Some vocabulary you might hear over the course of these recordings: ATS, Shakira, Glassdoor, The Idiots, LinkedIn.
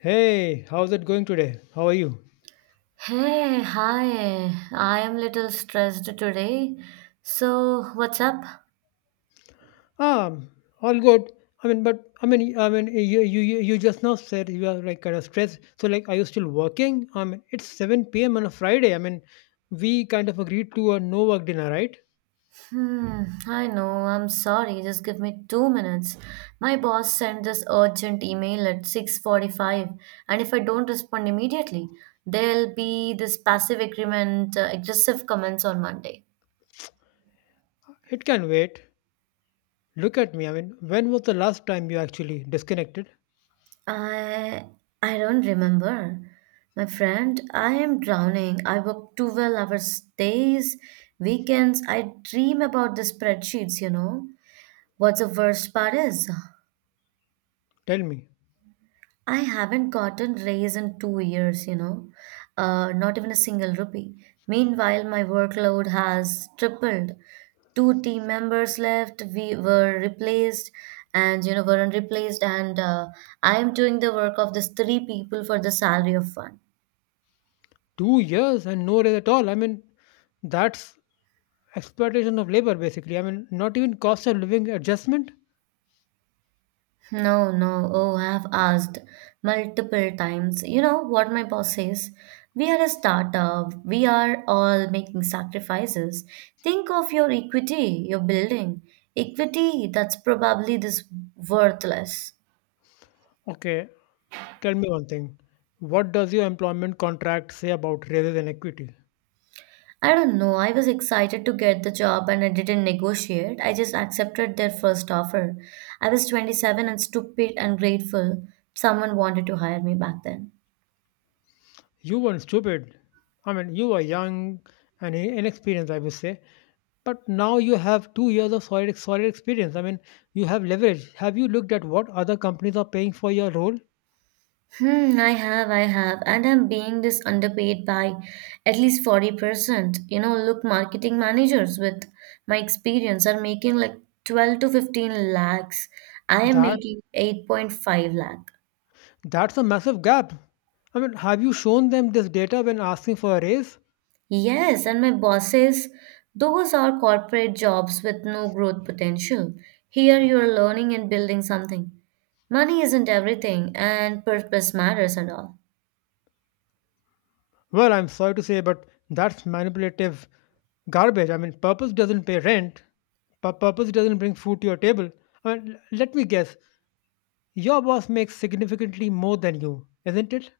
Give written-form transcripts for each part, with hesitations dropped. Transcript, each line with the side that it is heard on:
left: Hey, how's it going today? How are you?
right: Hey, hi. I am little stressed today. So, what's up?
left: Um, all good. I mean, but I mean, you just now said you are like kind of stressed. So like, are you still working? I mean, it's 7 p.m. on a Friday. I mean, we kind of agreed to a no work dinner, right?
right: Hmm, I know. I'm sorry. Just give me 2 minutes. My boss sent this urgent email at 6:45, and if I don't respond immediately, there'll be this passive agreement, aggressive comments on Monday.
left: It can wait. Look at me. I mean, when was the last time you actually disconnected?
right: I I don't remember. My friend, I am drowning. I work 12 hours days, weekends. I dream about the spreadsheets, you know. What's the worst part is?
left: Tell me.
right: I haven't gotten raise in 2 years, you know, not even a single rupee. Meanwhile, my workload has tripled. Two team members left, we were replaced, and you know, weren't replaced, and I am doing the work of these three people for the salary of one.
left: 2 years and no raise at all. I mean, that's exploitation of labor basically. I mean, not even cost of living adjustment.
right: No, no. Oh, I have asked multiple times. You know what my boss says? We are a startup. We are all making sacrifices. Think of your equity, your building. Equity, that's probably this worthless.
left: Okay, tell me one thing. What does your employment contract say about raises and equity?
right: I don't know. I was excited to get the job and I didn't negotiate. I just accepted their first offer. I was 27 and stupid and grateful someone wanted to hire me back then.
left: You weren't stupid. I mean, you were young and inexperienced, I would say. But now you have 2 years of solid, solid experience. I mean, you have leverage. Have you looked at what other companies are paying for your role?
right: Hmm, I have, and I'm being this underpaid by at least 40%. You know, look, marketing managers with my experience are making like 12 to 15 lakhs. I am
left: That
right: making 8.5 lakh.
left: that's a massive gap. I mean, have you shown them this data when asking for a raise?
right: Yes, and my boss says those are corporate jobs with no growth potential. Here you're learning and building something. Money isn't everything, and purpose matters and all.
left: Well, I'm sorry to say, but that's manipulative garbage. I mean, purpose doesn't pay rent. Purpose doesn't bring food to your table. I mean, let me guess. Your boss makes significantly more than you, isn't it?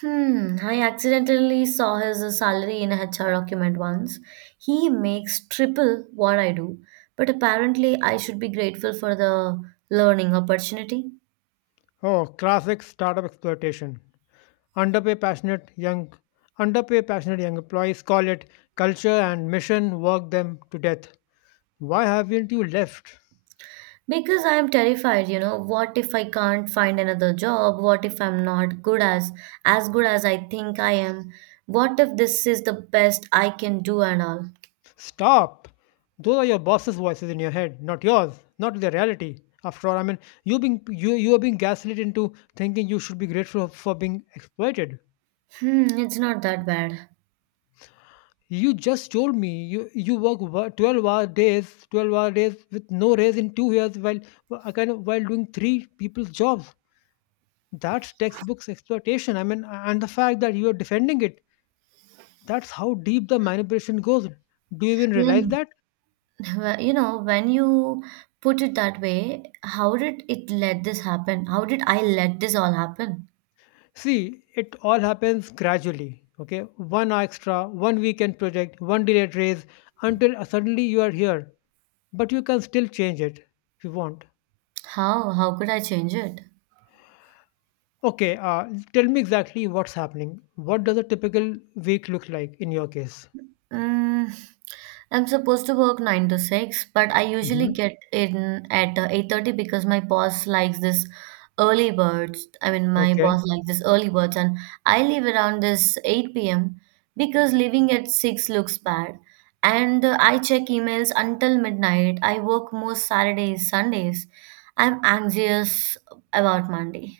right: Hmm, I accidentally saw his salary in a HR document once. He makes triple what I do, but apparently I should be grateful for the learning opportunity.
left: Oh, classic startup exploitation. Underpay passionate young, underpay passionate young employees. Call it culture and mission. Work them to death. Why haven't you left?
right: Because I am terrified, you know, what if I can't find another job? What if I'm not good as good as I think I am? What if this is the best I can do and all?
left: Stop! Those are your boss's voices in your head, not yours, not the reality. After all, I mean, you are being gaslit into thinking you should be grateful for being exploited.
right: Hmm, it's not that bad.
left: You just told me you work 12 hour days, 12 hour days with no raise in 2 years, while kind of while doing three people's jobs. That's textbooks exploitation. I mean, and the fact that you are defending it, that's how deep the manipulation goes. Do you even realize
right: Yeah.
left: that?
right: Well, you know, when you put it that way, how did it let this happen? How did I let this all happen?
left: See, it all happens gradually. Okay, 1 hour extra, one weekend project, one delayed raise, until suddenly you are here. But you can still change it if you want.
right: How? How could I change it?
left: Okay, tell me exactly what's happening. What does a typical week look like in your case?
right: Mm, I'm supposed to work 9 to 6, but I usually
left: Hmm.
right: get in at 8:30 because my boss likes this early birds. I mean, my
left: Okay,
right: boss likes this early birds, and I leave around this 8 p.m. because leaving at 6 looks bad. And I check emails until midnight. I work most Saturdays, Sundays. I'm anxious about Monday.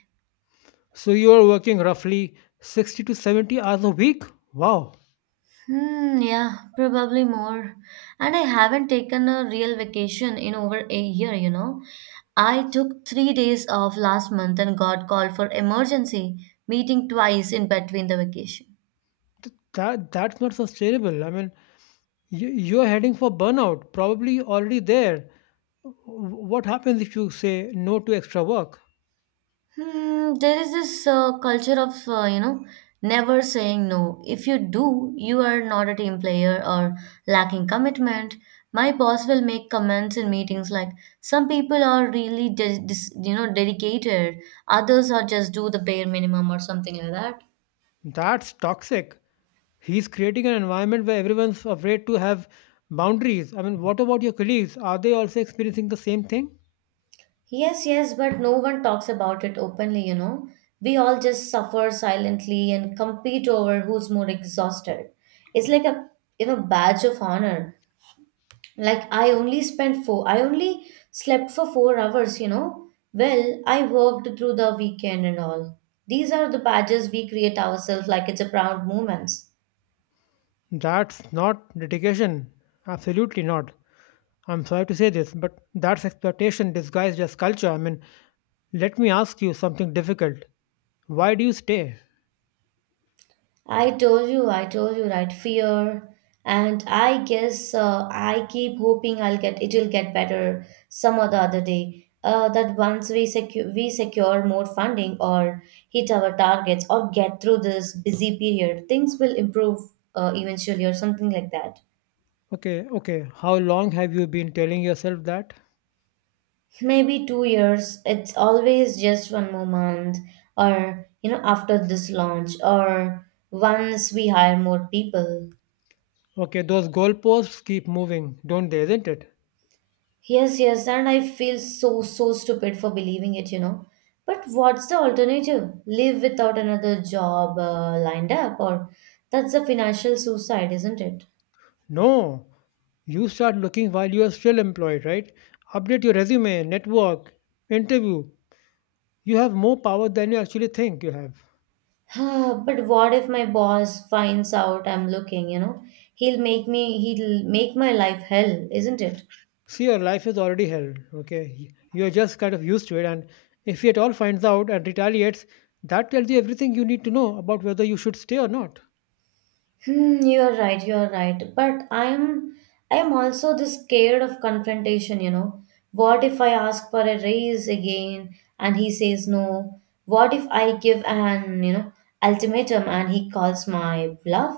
left: so you are working roughly 60 to 70 hours a week. Wow.
right: Hmm, yeah, probably more. And I haven't taken a real vacation in over a year, you know. I took 3 days off last month and got called for emergency meeting twice in between the vacation.
left: That's not sustainable. I mean, you're heading for burnout, probably already there. What happens if you say no to extra work?
right: Hmm, there is this culture of never saying no. If you do, you are not a team player or lacking commitment. My boss will make comments in meetings like some people are really dedicated, others are just do the bare minimum or something like that.
left: That's toxic. He's creating an environment where everyone's afraid to have boundaries. I mean, what about your colleagues? Are they also experiencing the same thing?
right: Yes, yes, but no one talks about it openly, you know. We all just suffer silently and compete over who's more exhausted. It's like a, you know, badge of honor. Like, I only slept for 4 hours, you know. Well, I worked through the weekend and all. These are the badges we create ourselves, like it's a proud moments.
left: That's not dedication. Absolutely not. I'm sorry to say this, but that's exploitation disguised as culture. I mean, let me ask you something difficult. Why do you stay?
right: I told you, right, fear. And I guess, I keep hoping I'll get it will get better some or the other day, that once we secure more funding or hit our targets or get through this busy period, things will improve, eventually or something like that.
left: Okay, okay. How long have you been telling yourself that?
right: Maybe 2 years. It's always just one more month, or, you know, after this launch, or once we hire more people.
left: Okay, those goalposts keep moving, don't they, isn't it?
right: Yes, yes, and I feel so so stupid for believing it, you know. But what's the alternative? Live without another job, lined up, or that's a financial suicide, isn't it?
left: No. You start looking while you are still employed, right? Update your resume, network, interview. You have more power than you actually think you have.
right: But what if my boss finds out I'm looking, you know? He'll make my life hell, isn't it?
left: See, your life is already hell, okay? You're just kind of used to it, and if he at all finds out and retaliates, that tells you everything you need to know about whether you should stay or not.
right: Hmm, you're right, you're right. But I'm also this scared of confrontation, you know. What if I ask for a raise again and he says no? What if I give an, you know, ultimatum and he calls my bluff?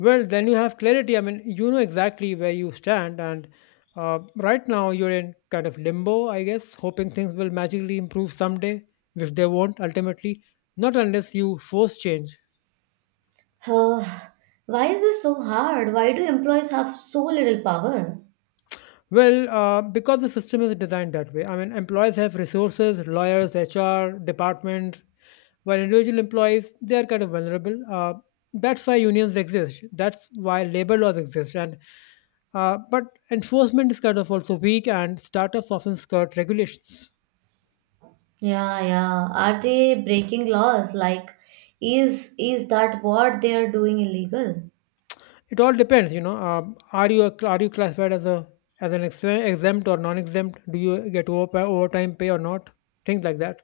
left: Well, then you have clarity. I mean, you know exactly where you stand, and right now you're in kind of limbo, I guess, hoping things will magically improve someday, which they won't ultimately, not unless you force change.
right: Uh, why is this so hard? Why do employees have so little power?
left: Well, because the system is designed that way. I mean, employees have resources, lawyers, HR, departments, while individual employees, they are kind of vulnerable. That's why unions exist. That's why labor laws exist. And but enforcement is kind of also weak, and startups often skirt regulations.
right: Yeah, yeah. Are they breaking laws? Like, is that what they are doing illegal?
left: It all depends. Are you a, are you classified as a as an exempt or non-exempt? Do you get overtime pay or not? Things like that.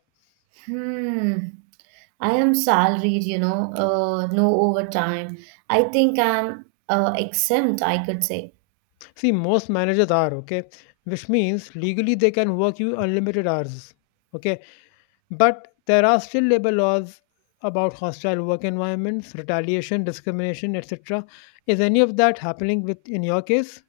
right: Hmm. I am salaried, you know, no overtime. I think I'm exempt, I could say.
left: See, most managers are okay, which means legally they can work you unlimited hours. Okay, but there are still labor laws about hostile work environments, retaliation, discrimination, etc. Is any of that happening with in your case?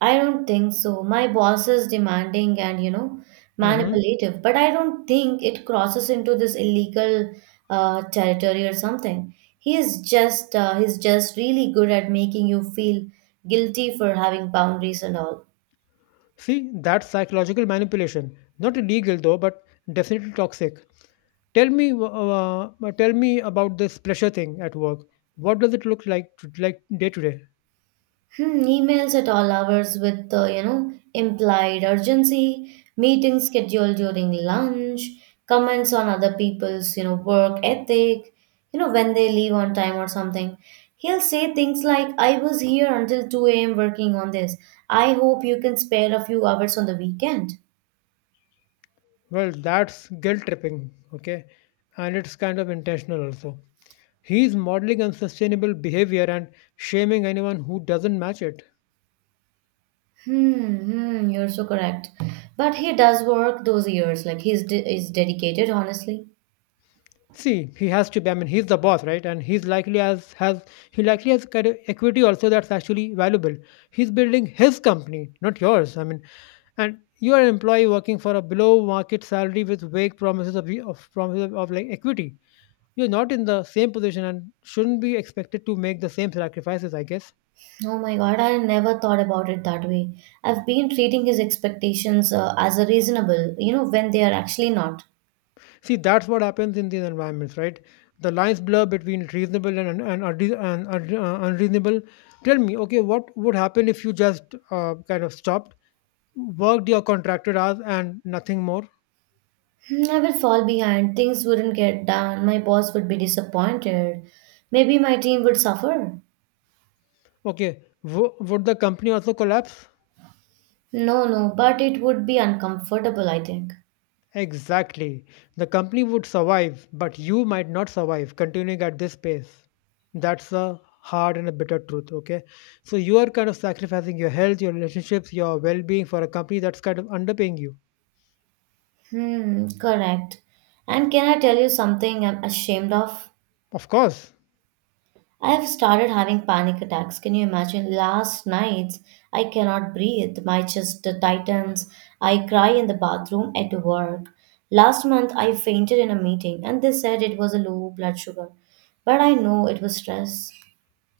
right: I don't think so. My boss is demanding and, you know,
left: hmm
right: manipulative, but I don't think it crosses into this illegal territory or something. He is just, he's just really good at making you feel guilty for having boundaries and all.
left: See, that's psychological manipulation. Not illegal though, but definitely toxic. Tell me about this pressure thing at work. What does it look like, like day to day?
right: Hmm, emails at all hours with the implied urgency, meetings scheduled during lunch, comments on other people's work ethic, you know, when they leave on time or something. He'll say things like, "I was here until two a.m. working on this. I hope you can spare a few hours on the weekend."
left: Well, that's guilt tripping, okay? And it's kind of intentional also. He's modeling unsustainable behavior and shaming anyone who doesn't match it.
right: Hmm, hmm, you're so correct. But he does work those years. Like, he's de- is dedicated, honestly.
left: See, he has to be. I mean, he's the boss, right? And he likely has kind of equity also that's actually valuable. He's building his company, not yours. I mean, and you are an employee working for a below market salary with vague promises of like equity. You're not in the same position and shouldn't be expected to make the same sacrifices, I guess.
right: Oh my God, I never thought about it that way. I've been treating his expectations as a reasonable, you know, when they are actually not.
left: See, that's what happens in these environments, right? The lines blur between reasonable and unreasonable. Tell me, okay, what would happen if you just kind of stopped, worked your contracted hours and nothing more?
right: Hmm, I will fall behind, things wouldn't get done, my boss would be disappointed, maybe my team would suffer.
left: Okay, would the company also collapse?
right: No, no, but it would be uncomfortable, I think.
left: Exactly. The company would survive, but you might not survive continuing at this pace. That's the hard and a bitter truth, okay? So you are kind of sacrificing your health, your relationships, your well being for a company that's kind of underpaying you.
right: Hmm, correct. And can I tell you something I'm ashamed of?
left: Of course.
right: I've started having panic attacks. Can you imagine? Last nights, I cannot breathe. My chest tightens. I cry in the bathroom at work. Last month, I fainted in a meeting, and they said it was a low blood sugar. But I know it was stress.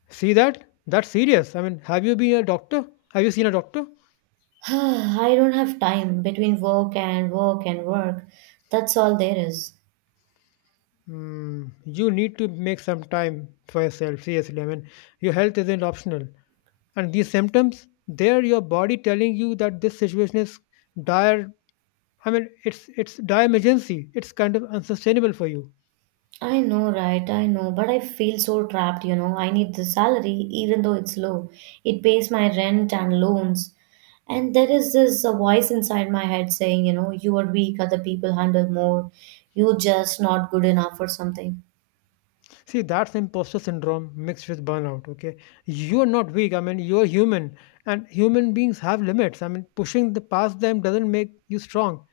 left: See that? That's serious. I mean, have you been a doctor? Have you seen a doctor?
right: I don't have time between work and work and work. That's all there is.
left: You need to make some time for yourself, seriously. I mean, your health isn't optional. And these symptoms, they're your body telling you that this situation is dire. I mean, it's dire emergency. It's kind of unsustainable for you.
right: I know, right? I know, but I feel so trapped, you know. I need the salary, even though it's low. It pays my rent and loans. And there is this voice inside my head saying, you know, you are weak, other people handle more. You're just not good enough or something.
left: See, that's imposter syndrome mixed with burnout. Okay, you're not weak. I mean, you're human, and human beings have limits. I mean, pushing the past them doesn't make you strong;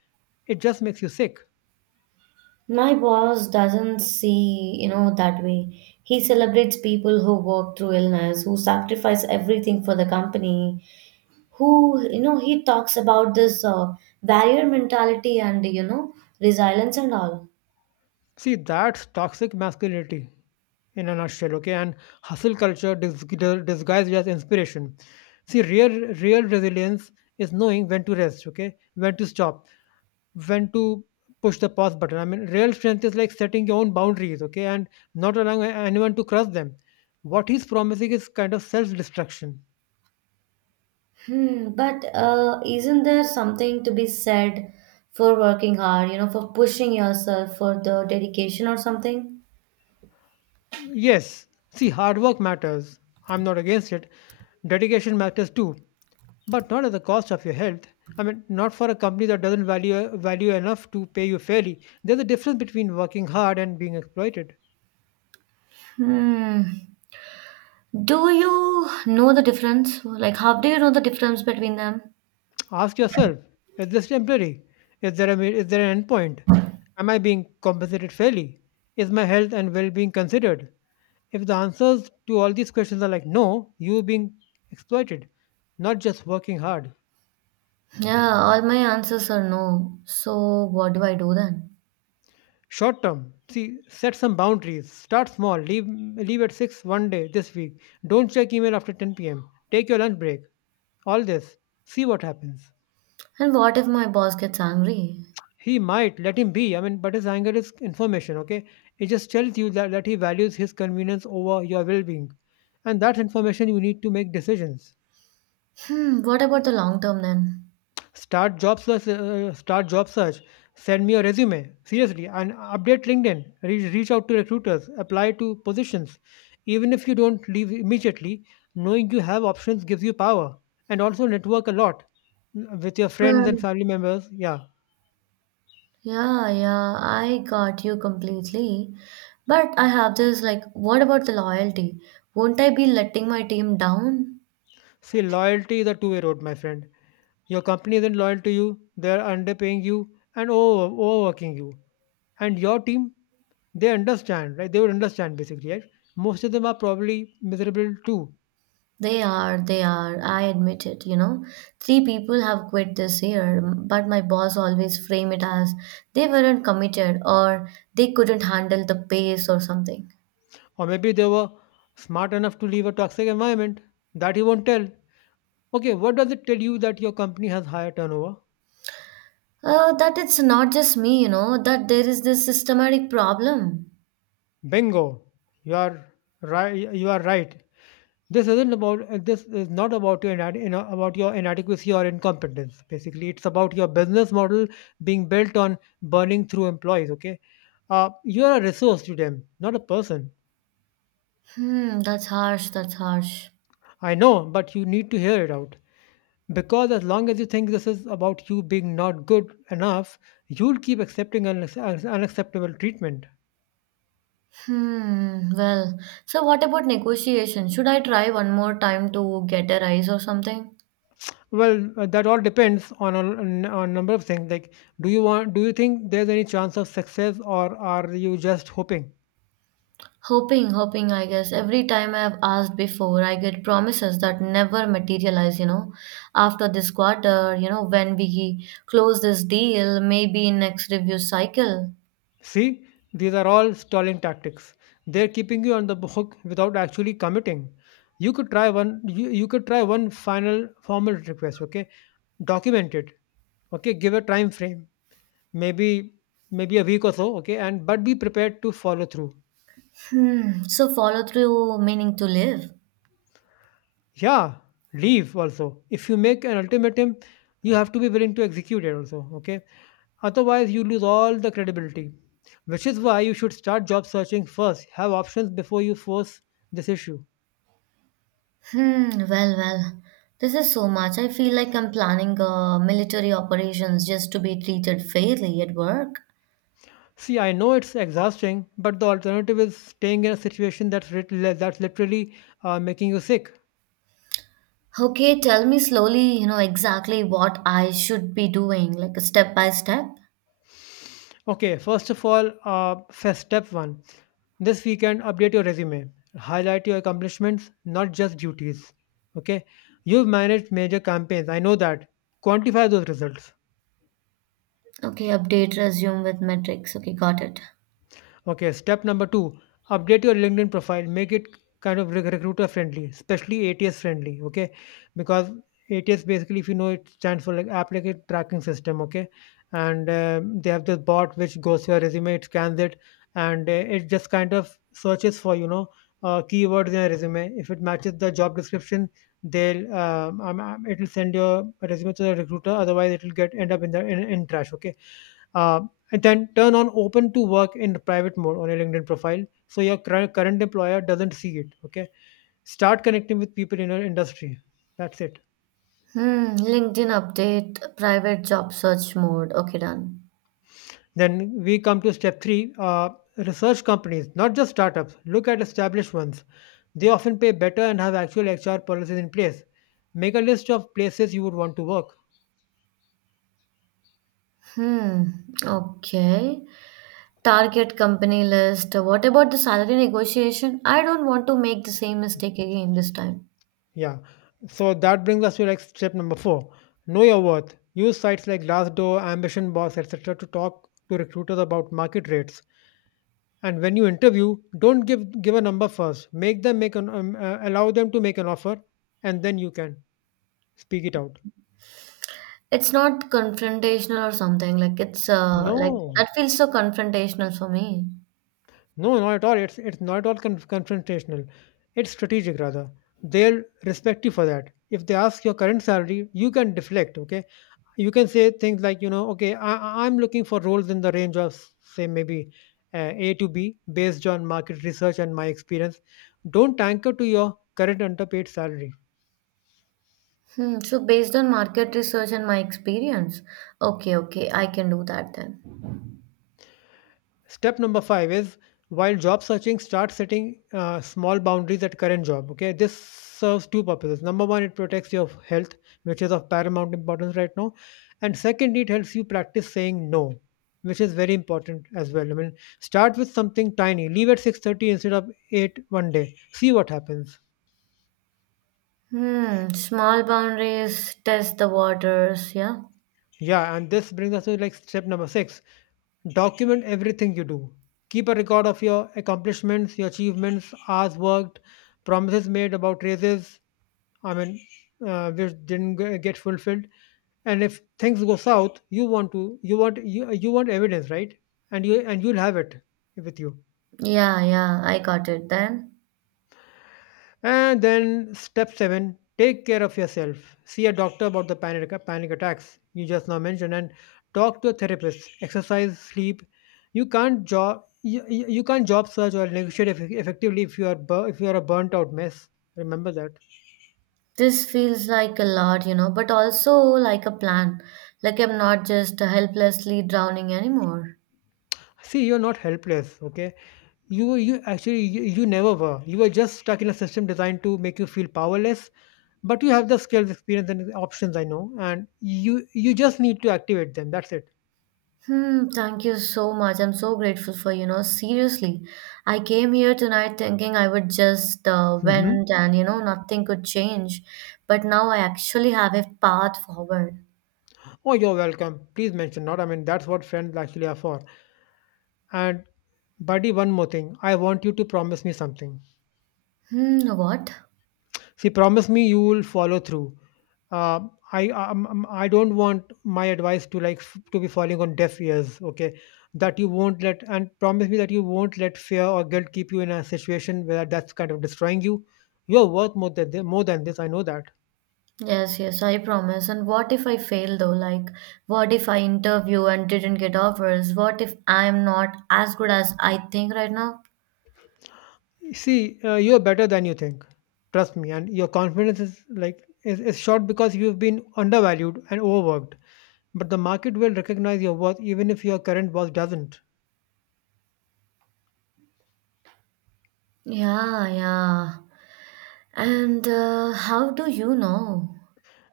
left: it just makes you sick.
right: My boss doesn't see, you know, that way. He celebrates people who work through illness, who sacrifice everything for the company, who, you know, he talks about this barrier mentality and, you know, resilience and all.
left: See, that's toxic masculinity in a nutshell. Okay, and hustle culture disguised as inspiration. See, real resilience is knowing when to rest. Okay, when to stop, when to push the pause button. I mean, real strength is like setting your own boundaries, okay, and not allowing anyone to cross them. What he's promising is kind of self destruction.
right: Hmm, but isn't there something to be said for working hard, you know, for pushing yourself, for the dedication or something?
left: Yes, see, hard work matters. I'm not against it. Dedication matters too, but not at the cost of your health. I mean, not for a company that doesn't value enough to pay you fairly. There's a difference between working hard and being exploited.
right: Hmm. Do you know the difference? Like, how do you know the difference between them?
left: Ask yourself, is this temporary? Is there an endpoint? Am I being compensated fairly? Is my health and well being considered? If the answers to all these questions are like no, you're being exploited, not just working hard.
right: Yeah, all my answers are no. So, what do I do then?
left: Short term, see, set some boundaries. Start small. Leave at 6 one day this week. Don't check email after 10 p.m. Take your lunch break. All this. See what happens.
right: And what if my boss gets angry?
left: He might let him be. I mean, but his anger is information, okay? It just tells you that he values his convenience over your well being. And that information you need to make decisions.
right: Hmm, what about the long term then?
left: Start job search. Send me a resume, seriously, and update LinkedIn. Reach out to recruiters, apply to positions. Even if you don't leave immediately, knowing you have options gives you power. And also network a lot with your friends and
right: But,
left: family members. Yeah.
right: yeah, yeah, I got you completely. But I have this, like, what about the loyalty? Won't I be letting my team down?
left: See, loyalty is a two-way road, my friend. Your company isn't loyal to you, they're underpaying you and overworking you. And your team, they understand, right? They would understand basically, right? Most of them are probably miserable too.
right: They are, they are. I admit it, you know. Three people have quit this year, but my boss always frame it as they weren't committed or they couldn't handle the pace or something.
left: Or maybe they were smart enough to leave a toxic environment. That you won't tell. Okay, what does it tell you that your company has higher turnover?
right: That it's not just me, you know, that there is this systematic problem.
left: Bingo. You are right you are right. This isn't about this is not about your inad- you know, about your inadequacy or incompetence. Basically, it's about your business model being built on burning through employees. Okay, you're a resource to them, not a person.
right: Hmm, that's harsh, that's harsh.
left: I know, but you need to hear it out. Because as long as you think this is about you being not good enough, you'll keep accepting unacceptable treatment.
right: Hmm. Well, so what about negotiation? Should I try one more time to get a rise or something?
left: Well, that all depends on a number of things. Like, do you want? Do you think there's any chance of success, or are you just hoping?
right: Hoping, hoping, I guess. Every time I've asked before, I get promises that never materialize, you know. After this quarter, you know, when we close this deal, maybe in next review cycle.
left: See, these are all stalling tactics. They're keeping you on the hook without actually committing. You could try one. You could try one final formal request. Okay, document it. Okay, give a time frame. Maybe maybe a week or so. Okay, and but be prepared to follow through.
right: Hmm. So follow through meaning to live.
left: Yeah, leave also. If you make an ultimatum, you have to be willing to execute it also. Okay, otherwise you lose all the credibility. Which is why you should start job searching first. Have options before you force this issue.
right: Hmm. Well, well. This is so much. I feel like I'm planning military operations just to be treated fairly at work.
left: See, I know it's exhausting, but the alternative is staying in a situation that's that's literally making you sick.
right: Okay, tell me slowly, you know, exactly what I should be doing, like a step by step.
left: Okay, first of all, first step one: this weekend, update your resume, highlight your accomplishments, not just duties. Okay, you've managed major campaigns. I know that. Quantify those results.
right: Okay, update resume with metrics. Okay, got it.
left: Okay, step number two, update your LinkedIn profile. Make it kind of recruiter friendly, especially ATS friendly. Okay, because ATS basically, if you know, it stands for like applicant tracking system. Okay, and they have this bot which goes to your resume, it scans it, and it just kind of searches for keywords in your resume. If it matches the job description, they'll it'll send your resume to the recruiter. Otherwise, it'll get end up in the in trash. Okay, uh, and then turn on open to work in private mode on your LinkedIn profile so your current employer doesn't see it. Okay, start connecting with people in your industry. That's it.
right: Hmm, LinkedIn update, private job search mode. Okay, done.
left: Then we come to step three. Research companies, not just startups. Look at established ones. They often pay better and have actual HR policies in place. Make a list of places you would want to work.
right: Hmm, okay. Target company list. What about the salary negotiation? I don't want to make the same mistake again this time.
left: Yeah, so that brings us to like step number four. Know your worth. Use sites like Glassdoor, Ambition Boss, etc. to talk to recruiters about market rates. And when you interview, don't give a number first. Make them make an allow them to make an offer, and then you can speak it out.
right: It's not confrontational or something. Like, it's like
left: No,
right: that feels so confrontational for me.
left: no, not at all. It's not at all confrontational. It's strategic rather. They'll respect you for that. If they ask your current salary, you can deflect. Okay, you can say things like, okay, I'm looking for roles in the range of, say, maybe, a to b, based on market research and my experience. Don't anchor to your current underpaid salary.
right: Hmm, so based on market research and my experience, okay, okay, I can do that then.
left: Step number five is, while job searching, start setting small boundaries at current job. Okay, this serves two purposes. Number one, it protects your health, which is of paramount importance right now. And second, it helps you practice saying no, which is very important as well. I mean, start with something tiny. Leave at 6:30 instead of 8 one day. See what happens.
right: Hmm, small boundaries, test the waters, yeah.
left: Yeah, and this brings us to like step number six. Document everything you do. Keep a record of your accomplishments, your achievements, hours worked, promises made about raises, I mean, which didn't get fulfilled. And if things go south, you want evidence, right? And you'll have it with you.
right: Yeah, yeah, I got it then.
left: And then step seven, take care of yourself. See a doctor about the panic attacks you just now mentioned, and talk to a therapist. Exercise, sleep. You can't job search or negotiate effectively if you are a burnt out mess. Remember that.
right: This feels like a lot, you know, but also like a plan. Like, I'm not just helplessly drowning anymore.
left: See, you're not helpless, okay? You actually you, you never were. You were just stuck in a system designed to make you feel powerless, but you have the skills, experience and options, I know, and you just need to activate them. That's it.
right: Hmm, thank you so much. I'm so grateful for, you know, seriously. I came here tonight thinking I would just vent and, you know, nothing could change. But now I actually have a path forward.
left: Oh, you're welcome. Please mention not. I mean, that's what friends actually are for. And, buddy, one more thing. I want you to promise me something.
right: Hmm, what?
left: See, promise me you will follow through. Uh, I don't want my advice to like to be falling on deaf ears. Okay, that you won't let and promise me that you won't let fear or guilt keep you in a situation where that's kind of destroying you. You're worth more than this. I know that.
right: Yes, yes, I promise. And what if I fail though? Like, what if I interview and didn't get offers? What if I'm not as good as I think right now?
left: See, you're better than you think. Trust me, and your confidence is short because you've been undervalued and overworked. But the market will recognize your worth even if your current boss doesn't.
right: Yeah, yeah. And how do you know?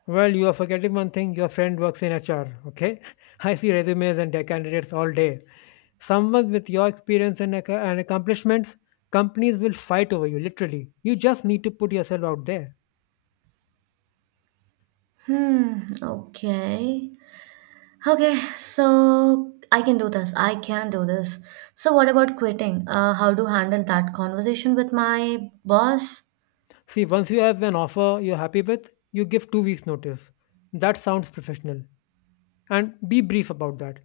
left: Well, you are forgetting one thing, your friend works in HR, okay? I see resumes and their candidates all day. Someone with your experience and accomplishments, companies will fight over you, literally. You just need to put yourself out there.
right: Hmm, okay. Okay, so I can do this. I can do this. So what about quitting? How to handle that conversation with my boss?
left: See, once you have an offer you're happy with, you give 2 weeks' notice. That sounds professional, and be brief about that.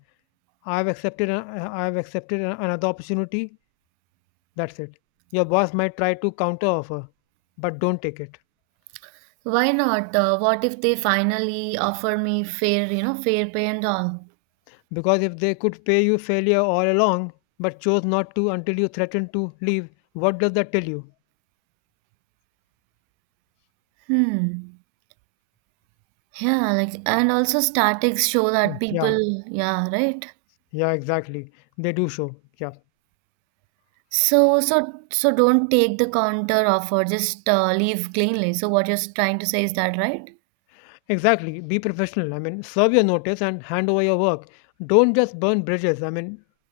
left: i've accepted a- I have accepted another opportunity. That's it. Your boss might try to counter offer, but don't take it.
right: Why not? What if they finally offer me fair, you know, fair pay and all?
left: Because if they could pay you failure all along but chose not to until you threatened to leave, what does that tell you?
right: Hmm. Yeah, like and also statics show
left: Hmm.
right: that people,
left: Yeah,
right: yeah, right.
left: yeah, exactly, they do show. Yeah.
right: So don't take the counter offer. Just leave cleanly. So what you're trying to say is that right?
left: Exactly, be professional, I mean. Serve your notice and hand over your work. Don't just burn bridges, I mean.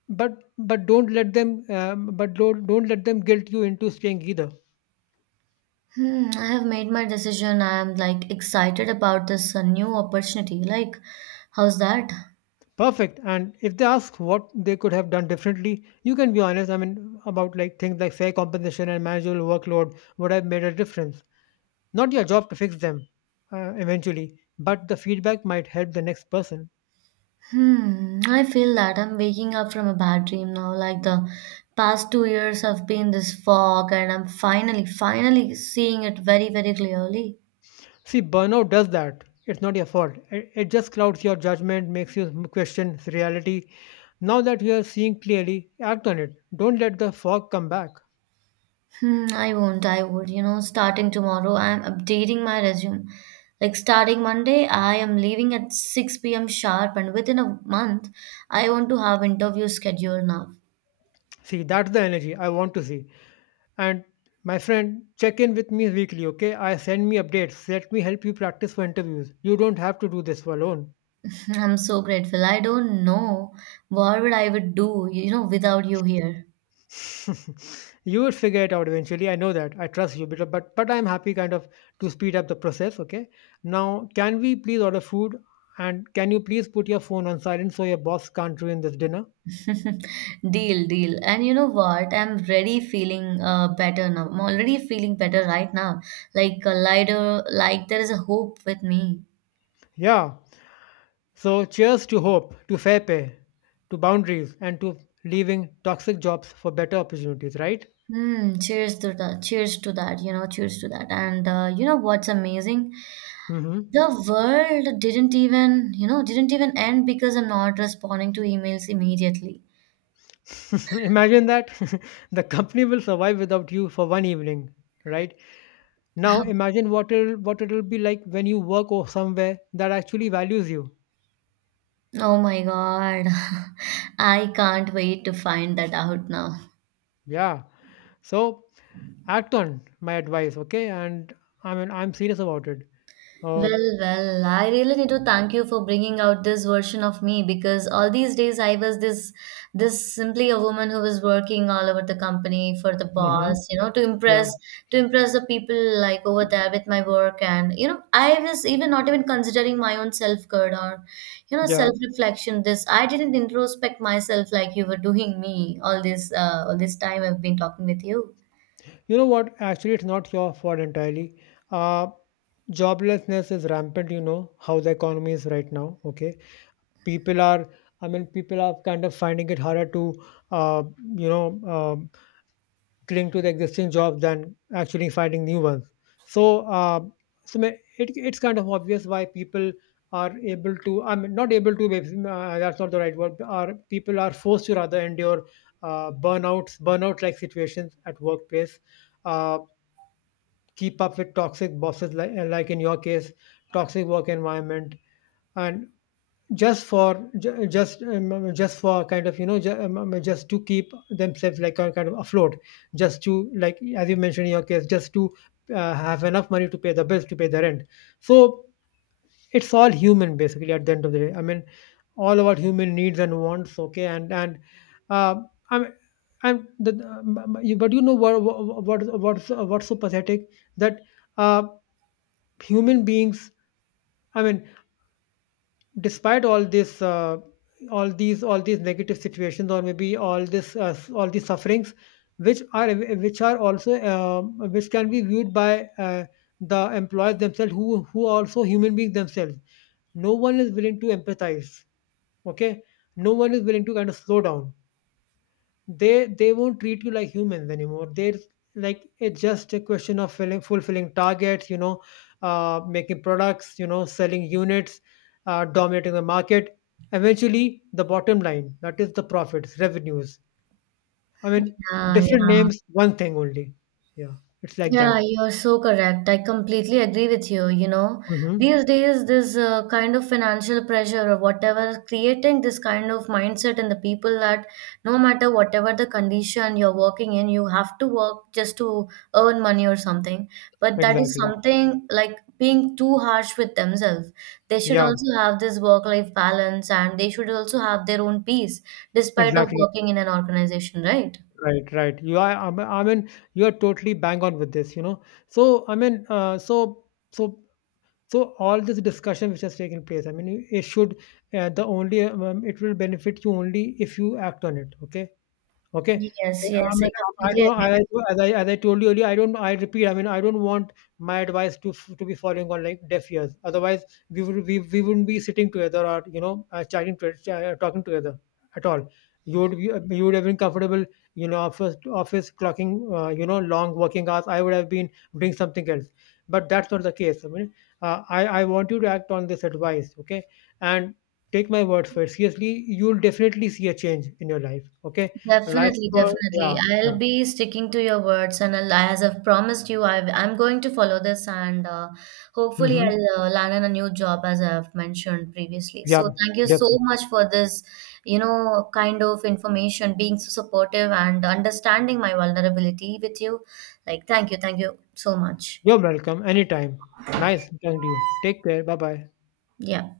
left: But but don't let them um, but don't, don't let them guilt you into staying either.
right: Hmm, I have made my decision. I am, like, excited about this new opportunity. Like, how's that?
left: Perfect. And if they ask what they could have done differently, you can be honest. I mean, about like things like fair compensation and manageable workload would have made a difference. Not your job to fix them eventually, but the feedback might help the next person.
right: Hmm, I feel that I'm waking up from a bad dream now. Like, the past 2 years have been this fog, and I'm finally, finally seeing it very, very clearly.
left: See, burnout does that. It's not your fault. It just clouds your judgment, makes you question reality. Now that you are seeing clearly, act on it. Don't let the fog come back.
right: Hmm, I won't, I would. You know, starting tomorrow, I'm updating my resume. Like, starting Monday, I am leaving at 6 p.m. sharp, and within a month, I want to have interview scheduled now.
left: See, that's the energy I want to see. And, my friend, check in with me weekly, okay? I send me updates. Let me help you practice for interviews. You don't have to do this alone.
right: I'm so grateful. I don't know what would I would do, you know, without you here.
left: You will figure it out eventually. I know that. I trust you, but but I'm happy kind of to speed up the process, okay? Now, can we please order food? And can you please put your phone on silent so your boss can't ruin this dinner?
right: Deal, deal. And you know what? I'm really feeling better now. I'm already feeling better right now. Like, a lighter, like there is a hope with me.
left: Yeah. So cheers to hope, to fair pay, to boundaries, and to leaving toxic jobs for better opportunities, right?
right: Hmm. Cheers to that. Cheers to that. You know, cheers to that. And you know what's amazing?
left: Mm-hmm.
right: The world didn't even, you know, didn't even end because I'm not responding to emails immediately.
left: Imagine that. The company will survive without you for one evening, right? Now imagine what it'll be like when you work or somewhere that actually values you.
right: Oh my God. I can't wait to find that out now.
left: Yeah. So act on my advice, okay? And I mean, I'm serious about it. Uh,
right: Well, well, I really need to thank you for bringing out this version of me because all these days I was this simply a woman who was working all over the company for the
left: hmm,
right: boss, you know, to
left: yeah,
right: impress the people like over there with my work, and you know, I was even not even considering my own self-care, or, you know,
left: yeah.
right: self-reflection. This I didn't introspect myself like you were doing me all this time I've been talking with you.
left: You know what? Actually, it's not your fault entirely. Uh, Joblessness is rampant. You know how the economy is right now. Okay, people are people are kind of finding it harder to uh, you know um, cling to the existing jobs than actually finding new ones. So, uh, so it's kind of obvious why people are able to, I mean, not able to, that's not the right word, are people are forced to rather endure, burnout like situations at workplace. uh, Keep up with toxic bosses, like in your case, toxic work environment. And just for ju- just for kind of you know ju- just to keep themselves like kind of afloat, just to, like, as you mentioned in your case, just to have enough money to pay the bills, to pay the rent. So it's all human, basically, at the end of the day, I mean, all about human needs and wants. Okay, and uh, i'm but you know what, what's so pathetic, that uh, human beings, I mean, despite all this, all these negative situations, or maybe all this, all these sufferings, which are also, which can be viewed by, the employers themselves, who are also human beings themselves. No one is willing to empathize. Okay, no one is willing to kind of slow down. They won't treat you like humans anymore. They're like, it's just a question of fulfilling targets, you know, making products, you know, selling units, dominating the market, eventually the bottom line, that is the profits, revenues, I mean,
right: Yeah,
left: different
right: yeah,
left: names, one thing only. Yeah, it's like
right: yeah,
left: that.
right: you're so correct. I completely agree with you. You know,
left: Hmm,
right: these days, this kind of financial pressure or whatever, is creating this kind of mindset in the people that no matter whatever the condition you're working in, you have to work just to earn money or something. But that is
left: exactly.
right: something like being too harsh with themselves. They should
left: Yeah,
right: also have this work-life balance and they should also have their own peace despite of
left: exactly.
right: working in an organization, right?
left: Right, you are. I mean, you are totally bang on with this, you know. So, I mean, so So all this discussion which has taken place, I mean, it should, the only, it will benefit you only if you act on it. Okay. Okay.
right: Yes,
left: I
right: yes, I
left: mean, I
right: completely
left: don't,
right: agree.
left: I, as I, as I told you earlier, I don't, I repeat, I mean, I don't want my advice to, to be falling on like deaf ears. Otherwise, we wouldn't be sitting together, or, talking together at all. You would, you would have been comfortable, you know, office clocking, you know, long working hours. I would have been doing something else, but that's not the case. I mean, I want you to act on this advice. Okay. And take my word for it. Seriously, you'll definitely see a change in your life. Okay. Life
right: Definitely,
left: goal,
right: definitely.
left: yeah, yeah.
right: I'll be sticking to your words, and I'll, as I've promised you, I've, I'm going to follow this, and hopefully,
left: Mm-hmm.
right: I'll land in a new job as I've mentioned previously.
left: Yeah,
right: So, thank you so
left: definitely.
right: much for this, you know, kind of information, being so supportive and understanding my vulnerability with you. Like, thank you so much.
left: You're welcome anytime. Nice talking to you. Take care. Bye bye.
right: Yeah.